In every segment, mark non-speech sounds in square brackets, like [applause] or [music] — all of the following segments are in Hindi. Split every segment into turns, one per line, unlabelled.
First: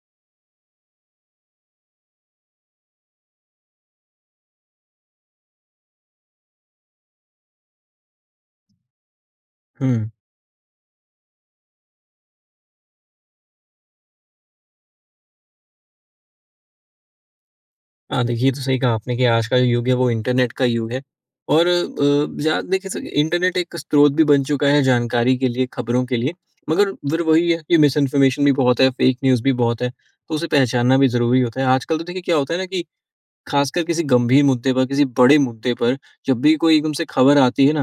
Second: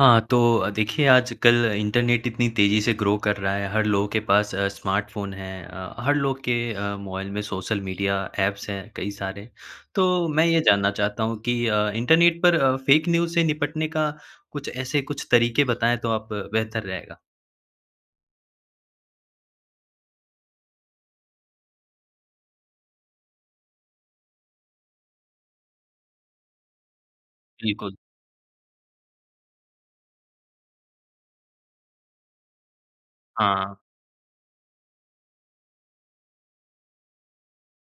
हाँ तो, अ, देखिए आज-कल इंटरनेट इतनी तेज़ी से ग्रो कर रहा है। हर लोगों के पास अ, स्मार्टफ़ोन है। अ, हर लोग के अ, मोबाइल में सोशल मीडिया एप्स हैं कई सारे।
हुँ।
तो मैं ये जानना चाहता हूँ कि अ, इंटरनेट पर अ, फ़ेक न्यूज़ से निपटने का कुछ ऐसे कुछ तरीके बताएँ तो आप बेहतर रहेगा।
हाँ, देखिए ये तो सही कहा आपने कि आज का युग है वो इंटरनेट का युग है। और अ, ज़्याद देखिए सब इंटरनेट एक स्रोत भी बन चुका है जानकारी के लिए, खबरों के लिए। मगर फिर वही है कि
बिल्कुल।
मिसइन्फॉर्मेशन भी बहुत है, फ़ेक न्यूज़ भी बहुत है, तो उसे पहचानना भी ज़रूरी होता है। आजकल तो देखिए क्या होता है ना कि
हाँ।
खासकर किसी गंभीर मुद्दे पर, किसी बड़े मुद्दे पर, जब भी कोई एकदम से खबर आती है ना,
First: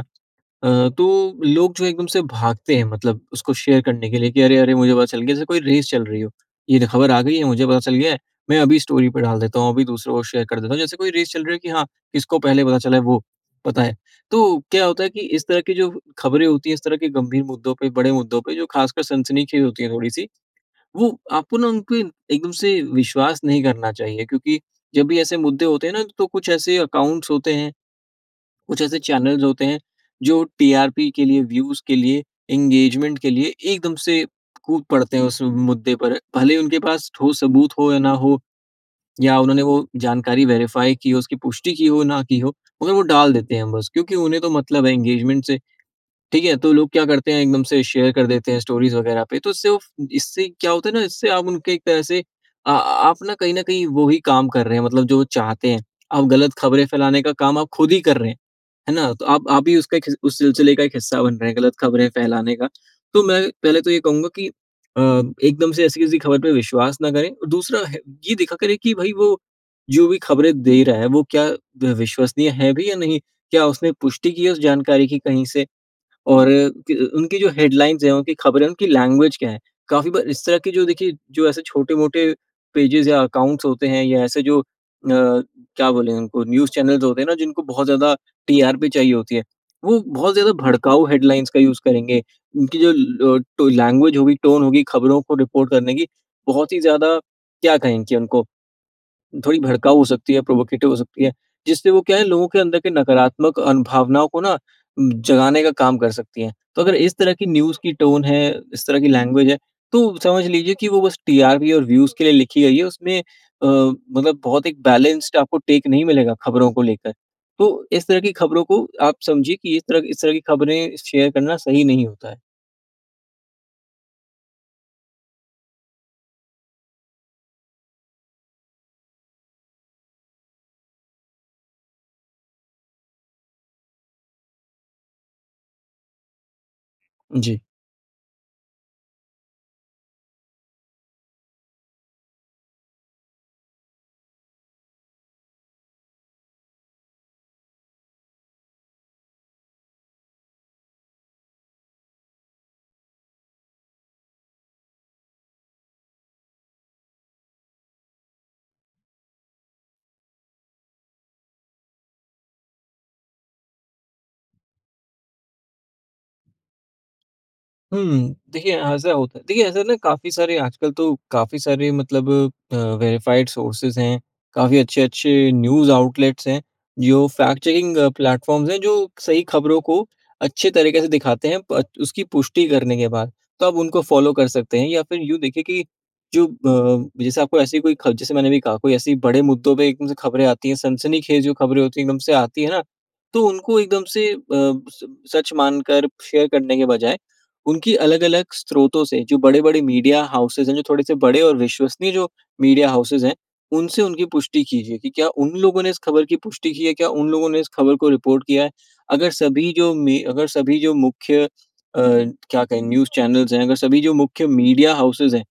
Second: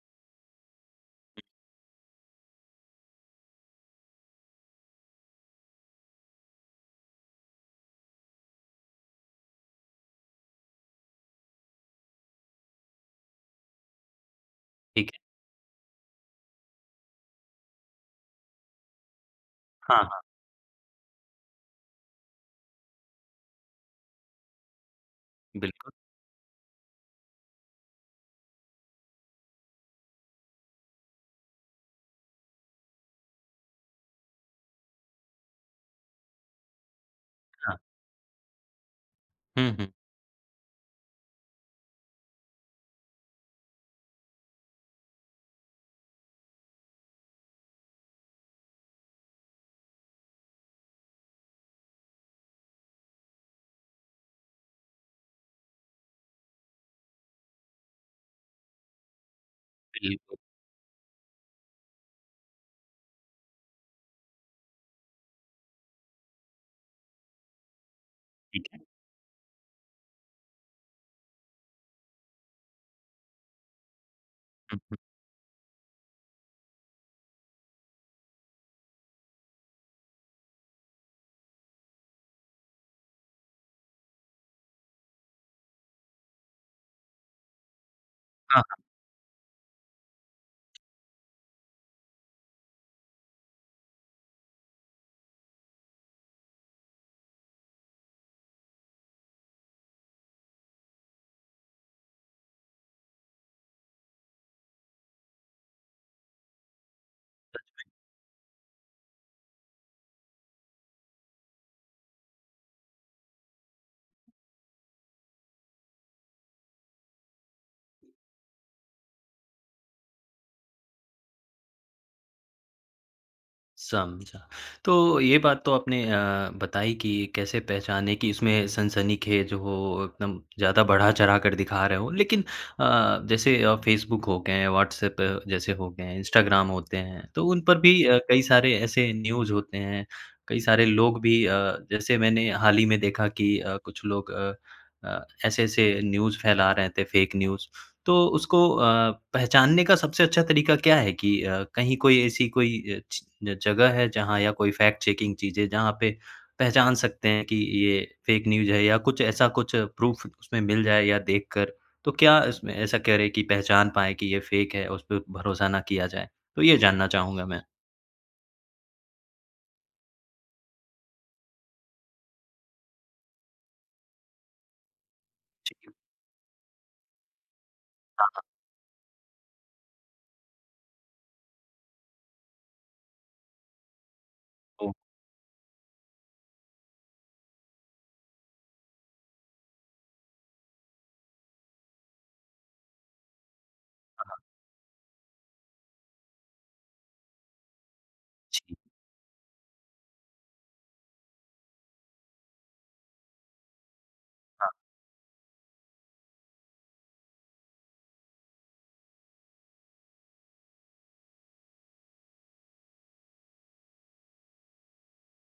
अ, तो
हुँ।
लोग जो एकदम से भागते हैं मतलब उसको शेयर करने के लिए कि अरे-अरे मुझे पता चल गया, जैसे कोई रेस चल रही हो। ये जो ख़बर आ गई है मुझे पता चल गया है। मैं अभी स्टोरी पर डाल देता हूँ, अभी दूसरों को शेयर कर देता हूँ। जैसे कोई रेस चल रही है कि हाँ इसको पहले पता चला है, वो पता है। तो क्या होता है
ठीक है।
कि इस तरह की जो ख़बरें होती हैं, इस तरह के गंभीर मुद्दों पे, बड़े मुद्दों पे, जो खासकर सनसनीखेज़ होती हैं
हाँ, हाँ।
थोड़ी-सी, वो आपको ना, उन पे एकदम से विश्वास नहीं करना चाहिए। क्योंकि जब भी ऐसे मुद्दे होते
बिल्कुल।
है ना तो कुछ ऐसे अकाउंट्स होते हैं। कुछ ऐसे चैनल्स होते हैं, जो टीआरपी के लिए व्यूज़ के लिए, इंगेजमेंट के लिए, एकदम से कूद पड़ते हैं, उस मुद्दे पर। भले ही उनके पास ठोस सबूत
हाँ।
हो या ना हो। या उन्होंने
हुँ,
वो
हुँ।
जानकारी वेरिफ़ाई की हो, उसकी पुष्टि की हो ना की हो, मगर वो डाल देते हैं बस। क्योंकि उन्हें तो मतलब है इंगेजमेंट से, ठीक है? तो लोग क्या करते हैं एकदम से शेयर कर देते हैं स्टोरीज़ वगैरह पे, तो उससे उफ़ इससे क्या होता है ना, इससे आप उनके एक तरह से, आ आ आप ना कहीं न कहीं वो ही काम कर रहे हैं, मतलब जो वो चाहते हैं। आप गलत खबरें फैलाने का काम आप खुद ही कर रहे हैं। है ना? तो आप आप भी उसका एक हिस
बिल्कुल।
उस सिलसिले का एक हिस्सा बन रहे हैं, गलत खबरें फैलाने का। तो मैं पहले तो ये कहूँगा कि अ, एकदम से ऐसी किसी ख़बर पर विश्वास ना करें और है दूसरा है ये देखा
ठीक
करें
है।
कि भई वो जो भी खबरें दे रहा है, वो क्या विश्वसनीय हैं भी या नहीं। क्या उसने पुष्टि की है उस
हुँ, हुँ।
जानकारी की कहीं से? और त अ, उनकी जो हेडलाइंस है, उनकी खबरें, उनकी लैंग्वेज क्या है? काफ़ी बार इस तरह की जो देखिए जो ऐसे छोटे-मोटे पेजेज़ या अकाउंट्स होते हैं या ऐसे जो अ, क्या बोलें उनको न्यूज़ चैनल्स होते हैं ना, जिनको बहुत ज़्यादा
हाँ, हाँ।
टीआरपी चाहिए होती है। वो बहुत ज़्यादा भड़काऊ हेडलाइंस का यूज़ करेंगे। उनकी जो लो टो लैंग्वेज होगी टोन होगी खबरों को रिपोर्ट करने की बहुत ही ज़्यादा क्या कहें कि उनको, थोड़ी भड़काऊ हो सकती है, प्रोवोकेटिव हो सकती है। जिससे वो क्या है लोगों के अंदर के नकारात्मक अन भावनाओं को ना, उम, जगाने का काम कर सकतीं हैं। तो अगर इस तरह की
सच
न्यूज़
में?
की टोन है, इस तरह की लैंग्वेज है, तो समझ लीजिए कि वो बस टीआरपी और व्यूज़ के लिए लिखी गई है। उसमें अ, मतलब बहुत एक बैलेंस्ड टेक नहीं मिलेगा ख़बरों को लेकर। तो इस तरह की ख़बरों को आप समझिए कि इस तरह की इस तरह की खबरें शेयर करना सही नहीं होता है।
समझा। तो ये बात तो आपने अ, बताई कि कैसे पहचानें कि इसमें सनसनीखेज़ हो एकदम ज़्यादा बढ़ा-चढ़ाकर दिखा रहे हों, लेकिन अ अ, जैसे अ, फेसबुक हो गए हैं, व्हाट्सएप जैसे हो गए हैं, इंस्टाग्राम होते हैं, तो उन
जी।
पर भी अ, कई सारे ऐसे न्यूज़ होते हैं, कई सारे लोग भी अ, जैसे मैंने हाल ही में देखा कि अ, कुछ लोग अ अ, ऐसे-ऐसे न्यूज़ फैला रहे थे, फेक न्यूज़ तो उसको अ, पहचानने का सबसे अच्छा तरीका क्या है कि अ, कहीं कोई, ऐसी कोई अ, ची जगह है, जहाँ या कोई फैक्ट चेकिंग चीज़ें, जहाँ पे पहचान सकते हैं कि ये फेक न्यूज़ है या कुछ ऐसा कुछ प्रूफ़ उसमें मिल जाए या देख कर? तो क्या इसमें, ऐसा करें की पहचान पाएँ की ये फेक है, उस पर भरोसा ना किया जाए, तो ये जानना चाहूँगा मैं।
हुँ। देखिए ऐसा होता है देखिए ऐसा ना, काफ़ी सारे आजकल तो काफ़ी सारे मतलब अ, वेरिफाइड सोर्सेज़ हैं, काफ़ी अच्छे-अच्छे
ठीक
न्यूज़
है।
आउटलेट्स हैं, जो फैक्ट चेकिंग
हाँ, हाँ।
प्लेटफॉर्म्स हैं, जो सही खबरों को अच्छे तरीके से दिखाते हैं पर उसकी पुष्टि करने के बाद। तो आप उनको फॉलो कर सकते हैं
ओह!
या फिर यूँ देखिए कि जो अ, जैसे आपको ऐसी कोई ख जैसे मैंने कहा, कोई ऐसे बड़े मुद्दों पे एकदम से खबरें आती हैं, सनसनीखेज़ जो खबरें होती हैं, एकदम से आती है ना, तो उनको एकदम
हाँ,
से
हाँ।
अ, स सच मानकर शेयर करने के बजाय, उनकी अलग-अलग
जी।
स्रोतों से जो बड़े-बड़े मीडिया हॉउसेस हैं, जो थोड़े से बड़े और विश्वसनीय जो मीडिया हॉउसेस हैं, उनसे उनकी पुष्टि
हाँ।
कीजिए कि क्या उन लोगों ने इस खबर की पुष्टि की है क्या? उन लोगों ने इस खबर को रिपोर्ट किया है? अगर सभी जो में अगर सभी जो मुख्य अ, क्या कहें न्यूज़ चैनल्स हैं, अगर सभी जो मुख्य मीडिया हॉउसेस हैं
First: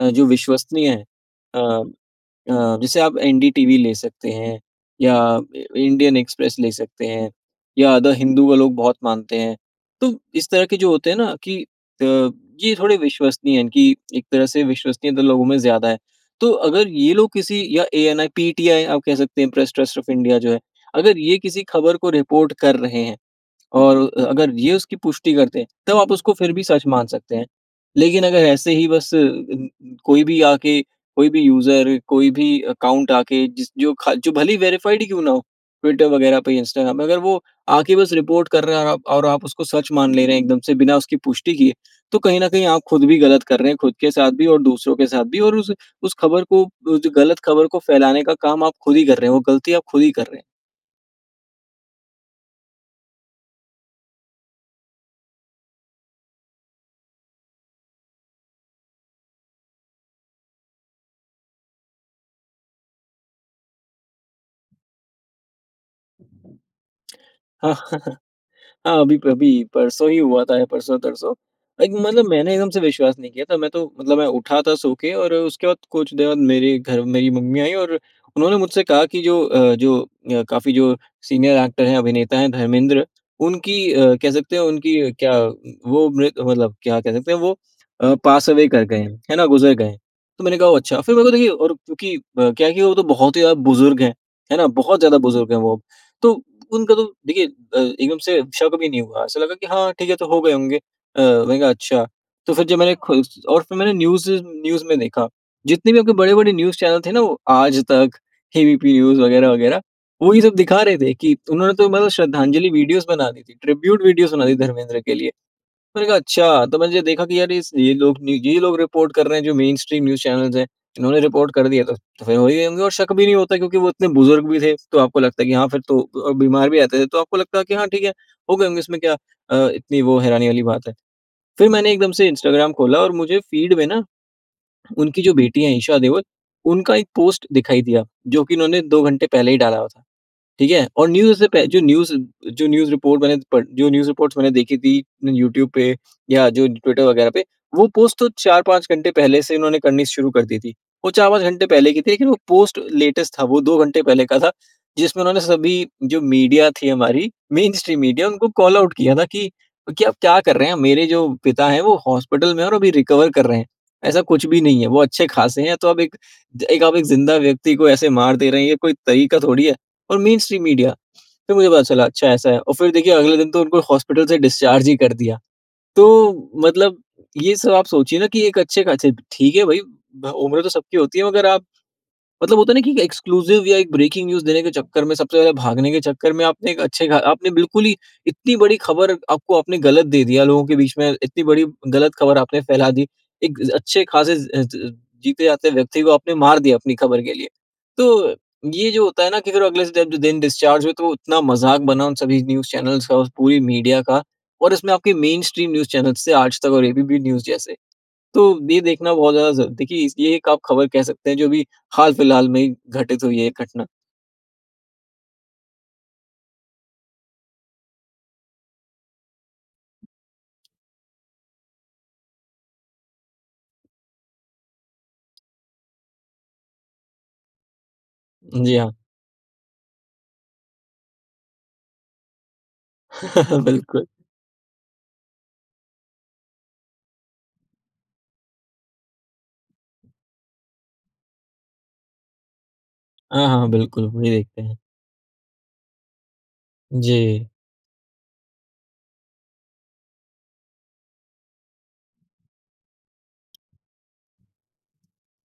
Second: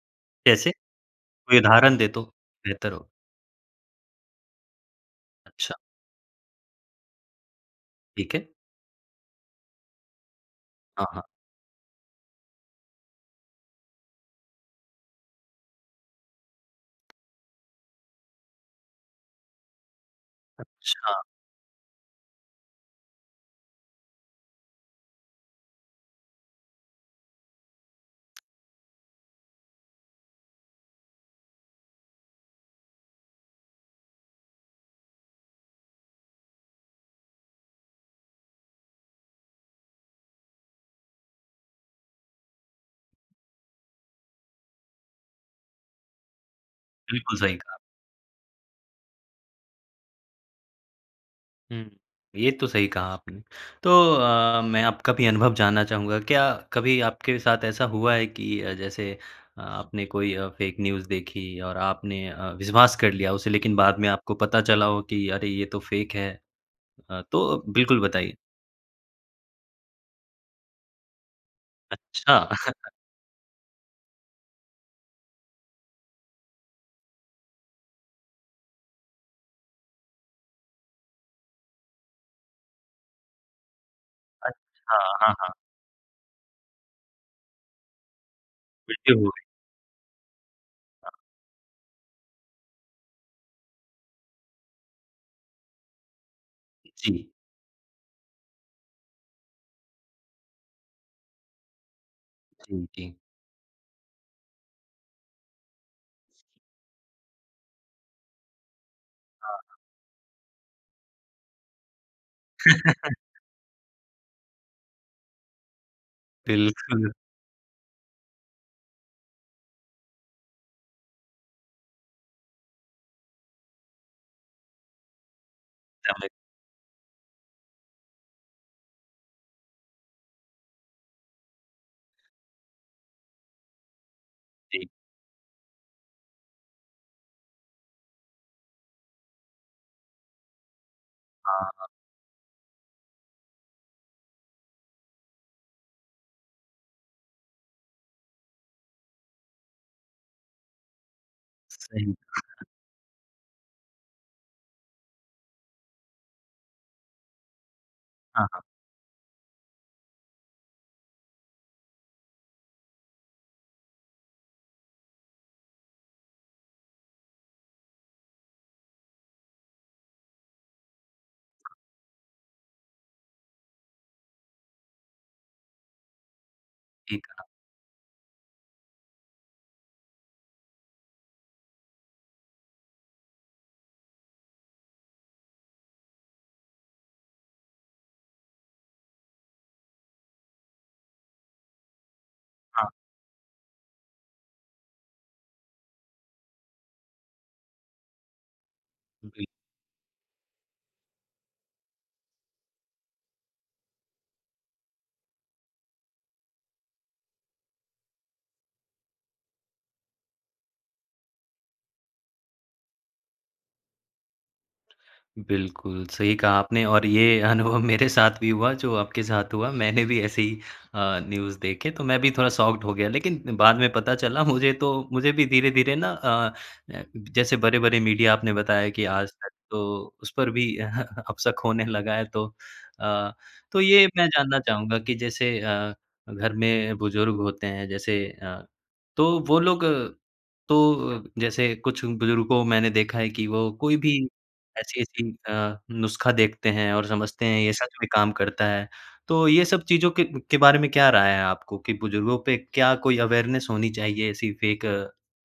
अ, जो
कैसे?
विश्वसनीय हैं,
कोई
अ
उदाहरण दें तो,
अ,
बेहतर
जैसे
हो।
आप एनडी टीवी ले सकते हैं या अ,
अच्छा।
इंडियन एक्सप्रेस ले सकते हैं या द
ठीक है।
हिंदू का लोग बहुत मानते हैं। तो इस तरह के जो
हाँ,
होते हैं
हाँ।
ना कि अ, ये थोड़े विश्वसनीय है कि एक तरह से विश्वसनीयता लोगों में ज़्यादा है। तो अगर ये लोग किसी या एएनआइ, पीटीआइ आप कह सकते हैं प्रेस ट्रस्ट ऑफ इंडिया जो है, अगर
अच्छा।
ये किसी खबर को रिपोर्ट कर रहे हैं और अ अगर ये उसकी पुष्टि करते हैं, तब आप उसको फिर भी सच मान सकते हैं। लेकिन अगर ऐसे ही बस अ, कोई भी आके, कोई भी यूज़र कोई भी अकाउंट आके जिस जो ख जो भले ही वेरिफाइड क्यों ना हो, ट्विटर वगैरह पे, इंस्टाग्राम पे, अगर वो आके बस रिपोर्ट कर रहा है आप और आप उसको सच मान ले रहे हैं एकदम से बिना उसकी पुष्टि किए, तो कहीं न कहीं आप खुद भी गलत कर रहे हैं, खुद के साथ भी और दूसरों के साथ भी और उस, उस खबर को अ, जो
बिल्कुल
गलत
सही
खबर
कहा।
को फ़ैलाने का काम आप खुद ही कर रहे हैं। वो गलती आप खुद ही कर रहे हैं।
हुँ। ये तो सही कहा आपने। तो अ, मैं आपका भी अनुभव जानना चाहूँगा, क्या कभी आपके साथ ऐसा हुआ है कि जैसे आपने कोई अ, फैक न्यूज देखी और आपने अ, विश्वास कर लिया उसे, लेकिन बाद में आपको पता चला कि अरे ये तो फैक है?
[clicks tongue]
अ, तो बिल्कुल
[chuckles]
बताइए।
हाँ अभी-अभी परसों ही हुआ था, परसों-तरसों। लाइक मतलब
अच्छा।
मैंने एकदम से
[chuckles]
विश्वास नहीं किया था। मैं तो मतलब मैं उठा था सो के और अ, उसके बाद कुछ देर बाद मेरे घर मेरी मम्मी आई। और उन्होंने मुझसे कहा की, "जो अ, जो अ, काफ़ी जो सीनियर एक्टर हैं, अभिनेता है धर्मेंद्र उनकी अ, कह सकते हैं,
अच्छा,
उनकी
हाँ,
क्या
हाँ।
वो मृ मतलब क्या कहते हैं वो अ, पास अवे कर गए हैं,
मृत्यु हो
है
गई।
ना गुजर गए हैं।" तो मैंने कहा ओह अच्छा! फिर
हाँ।
मेरे को देखिए और क्योंकि अ, क्या है कि वो तो बहुत ही ज़्यादा बुजुर्ग हैं। है ना, बहुत ज़्यादा बुजुर्ग हैं वो, तो उनका तो
जी।
देखिए अ, एकदम से शक़ भी नहीं हुआ। ऐसा लगा कि हाँ ठीक है, तो हो गए होंगे अ, मैंने कहा अच्छा, तो फिर जब
जी,
मैंने
जी।
खुद और फिर मैंने न्यूज़ न्यूज़ में देखा। जितने भी आपके बड़े बड़े न्यूज़ चैनल थे ना वो, आज तक, ए बी पी न्यूज़
हाँ, हाँ।
वग़ैरह-वग़ैरह वही सब दिखा रहे थे कि उन्होंने तो मतलब श्रद्धांजलि वीडियोज़ बना
[chuckles]
दी थी, ट्रिब्यूट वीडियोस बना दी धर्मेंद्र के लिए। मैंने कहा अच्छा! तो मैंने
बिल्कुल।
देखा कि यार ये स लोग ये लोग रिपोर्ट कर रहे हैं, जो मेनस्ट्रीम न्यूज़ चैनल्स हैं। उन्होंने रिपोर्ट कर दिया था। तो फिर वही होंगे और शक भी नहीं होता, क्योंकि वो इतने बुजुर्ग भी थे, तो आपको लगता है कि हाँ फिर तो
[unintelligible]
अ, बीमार भी आते थे, तो आपको लगता है कि हाँ ठीक है, हो गए होंगे इसमें क्या अ, इतनी वो हैरानी वाली बात है। फिर मैंने एकदम से इंस्टाग्राम खोला और मुझे फ़ीड में ना।
जी।
उनकी जो बेटी है, ईशा देओल उनका एक पोस्ट दिखाई दिया, जो कि उन्होंने 2 घंटे पहले ही डाला हुआ था। ठीक है? और न्यूज़ से पह
हाँ,
जो
हाँ।
न्यूज जो न्यूज रिपोर्ट बने प जो न्यूज़ रिपोर्ट्स मैंने देखी थी यूट्यूब पे या जो ट्विटर वग़ैरह पे। वो पोस्ट तो 4-5 घंटे पहले से उन्होंने करनी शुरू कर दी थी। वो 4-5 घंटे पहले की थी।
सही।
लेकिन वो पोस्ट लेटेस्ट था वो 2 घंटे पहले का था। जिसमें उन्होंने सभी जो मीडिया थी हमारी मेनस्ट्रीम मीडिया
हाँ,
उनको
हाँ।
कॉल आउट किया था कि क्या आप क्या कर रहे हैं, मेरे जो। पिता है वो हॉस्पिटल में है और अभी रिकवर कर रहे हैं। ऐसा कुछ भी नहीं है। वो अच्छे ख़ासे हैं, तो आप एक आप एक ज़िंदा व्यक्ति को ऐसे मार दे रहे हैं, ये कोई तरीका थोड़ी है? और मेनस्ट्रीम मीडिया फिर मुझे पता चला अच्छा ऐसा है और फिर देखिए अगले दिन तो उनको हॉस्पिटल से डिस्चार्ज ही कर दिया। तो मतलब
ठीक कहा।
ये सब आप सोचिए ना कि एक अच्छे ख़ासे ठीक है भाई उम्र तो सबकी होती है, मगर आप। मतलब होता है ना कि एक एक्सक्लूसिव या एक ब्रेकिंग न्यूज़ देने के चक्कर में, सबसे पहले भागने के चक्कर में आपने एक अच्छे ख आपने बिल्कुल ही इतनी बड़ी खबर आपको आपने गलत दे दिया लोगों के बीच में, इतनी बड़ी गलत ख़बर आपने
हाँ।
फैला दी, एक अ, अच्छे ख़ासे ज़ ज़ जीते जागते व्यक्ति को आपने मार दिया, अपनी खबर के लिए। तो ये जो होता है ना
जी।
कि अगर अगले इस डेबड दिन डिस्चार्ज हुए, तो वो इतना मजाक बना उन सभी न्यूज़ चैनल्स का पूरी मीडिया का और इसमें आपके मेनस्ट्रीम न्यूज़ चैनल्स थे आज तक और ए बी पी न्यूज़ जैसे। तो ये देखना बहुत ज़्यादा ज़ देखिए ये एक आप खबर कह सकते हैं, जो अभी हाल फिलहाल में ही घटित हुई है ये घटना।
बिल्कुल, सही कहा आपने और ये अनुभव मेरे साथ भी हुआ, जो आपके साथ हुआ। मैंने भी ऐसे ही अ, न्यूज़ देखे तो मैं भी थोड़ा शॉक्ड हो गया। लेकिन बाद में पता चला मुझे तो मुझे भी धीरे-धीरे ना, अ अ, जैसे बड़े-बड़े मीडिया आपने
जी
बताया
हाँ।
कि आज तक तो उस पर भी [chuckles] अब शक होने लगा है तो। अ,
[chuckles]
तो ये
बिल्कुल।
मैं जानना चाहूँगा कि जैसे अ, घर में बुजुर्ग होते हैं, जैसे अ, तो वो लोग तो जैसे कुछ बुजुर्ग को मैंने देखा है
अ,
कि
हाँ, हाँ
वो कोई
बिल्कुल,
भी
वही देखते हैं।
ऐसी-ऐसी अ, नुस्खा देखते हैं और समझते
जी।
हैं, ये सच में काम करता है, तो ये सब चीज़ों के के बारे में क्या राय है आपको? कि बुजुर्गों पे क्या कोई अवेयरनेस होनी चाहिए ऐसी फेक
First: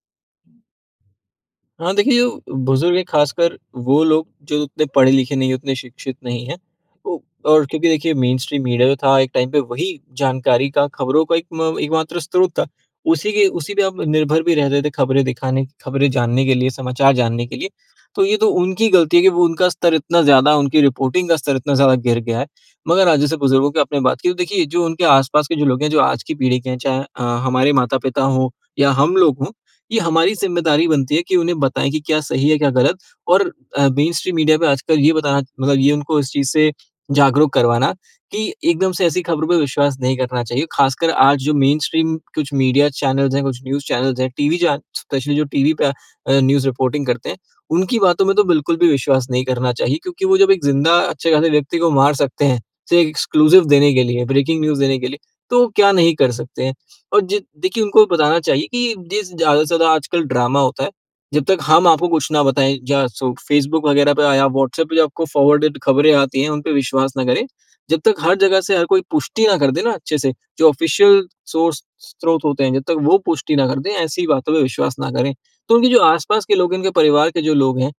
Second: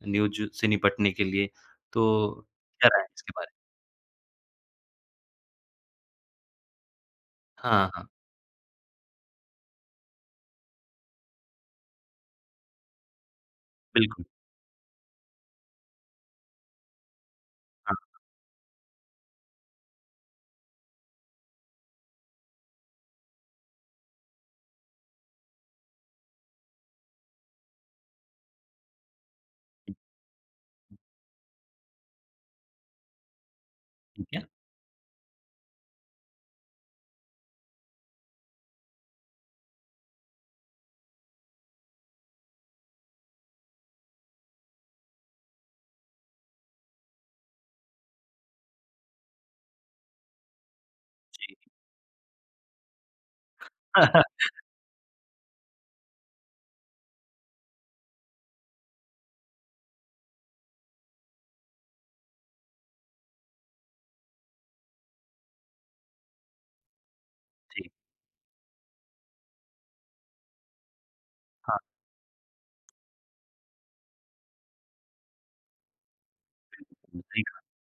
न्यूज़ से निपटने के लिए,
हाँ देखिए
तो
जो,
क्या
बुजुर्ग
राय
हैं
है इसके बारे में?
खासकर, वो लोग जो उतने पढ़े-लिखे नहीं है, उतने शिक्षित नहीं है। उ और
हाँ,
क्योंकि
हाँ।
देखिए मेनस्ट्रीम मीडिया जो था, एक टाइम पे वही जानकारी का, खबरों का एक म एक मात्र स्रोत था। उसी के उसी पे हम
बिल्कुल।
निर्भर भी रहते थे, खबरें दिखाने खबरें जानने के लिए, समाचार जानने के लिए।
हाँ, हाँ।
तो ये तो उनकी गलती है कि वो उनका स्तर इतना ज़्यादा, उनकी रिपोर्टिंग का स्तर इतना ज़्यादा गिर गया है। मगर आज जैसे बुजुर्गों की आपने बात की, तो देखिए जो उनके आसपास के जो लोग हैं, जो आज की पीढ़ी के हैं, चाहे अ, हमारे माता-पिता हो या हम लोग हो, ये हमारी ज़िम्मेदारी बनती है कि उन्हें बताएँ कि क्या सही है क्या गलत। और अ,
ठीक
मेनस्ट्रीम
है।
मीडिया पे आज कल ये बताना मतलब ये उनको इस चीज़ से जागरूक करवाना कि एक दम से ऐसी खबरों पे विश्वास नहीं करना चाहिए। खासकर आज जो मेनस्ट्रीम कुछ मीडिया चैनल्स हैं, कुछ न्यूज़ चैनल्स हैं, टीवी चे स्पेशली जो टीवी पे अ, न्यूज़ रिपोर्टिंग करते हैं, उनकी बातों में तो बिल्कुल भी विश्वास नहीं करना चाहिए। क्योंकि वो जब एक जिंदा अच्छे-खासे
जी।
व्यक्ति को मार सकते हैं, सिर्फ़ एक्सक्लूसिव देने के लिए,
[chuckles]
ब्रेकिंग न्यूज़ देने के लिए, तो क्या नहीं कर सकते हैं। और जि देखिए उनको बताना चाहिए कि जिस ज़्यादा से ज़्यादा आजकल ड्रामा होता है, जब तक हम आपको कुछ ना बताएँ। जा सो फेसबुक वगैरह पे या व्हाट्सएप पे जो आपको फॉरवर्डेड खबरें आती हैं, उन पे विश्वास ना करें।
जी।
जब तक हर जगह से हर कोई पुष्टि ना कर दे ना, अच्छे से, जो ऑफिसियल
हाँ।
सोर्स स्रोत होते हैं, जब तक वो पुष्टि ना कर दें, ऐसी बातों पे विश्वास ना करें। तो उनके जो आस-पास के लोग है, उनके परिवार के
जी
जो
हाँ।
लोग हैं,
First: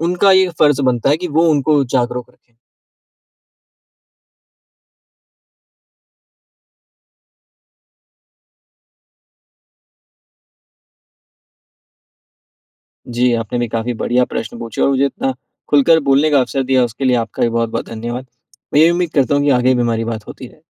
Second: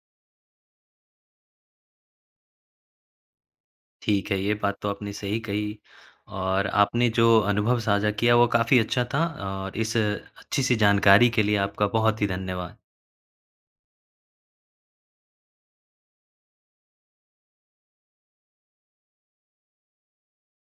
उनका ये फर्ज बनता है कि वो उनको जागरूक रखें।
ठीक है, ये बात तो आपने सही कही और आपने जो अनुभव साझा किया वो काफ़ी अच्छा था और इस अच्छी-सी जानकारी के लिए, आपका बहुत ही धन्यवाद।
जी, आपने भी काफ़ी बढ़िया प्रश्न पूछे और मुझे इतना खुलकर बोलने का अवसर दिया उसके लिए आपका भी बहुत-बहुत धन्यवाद। मैं ये उम्मीद करता हूँ कि आगे भी हमारी बात होती रहे।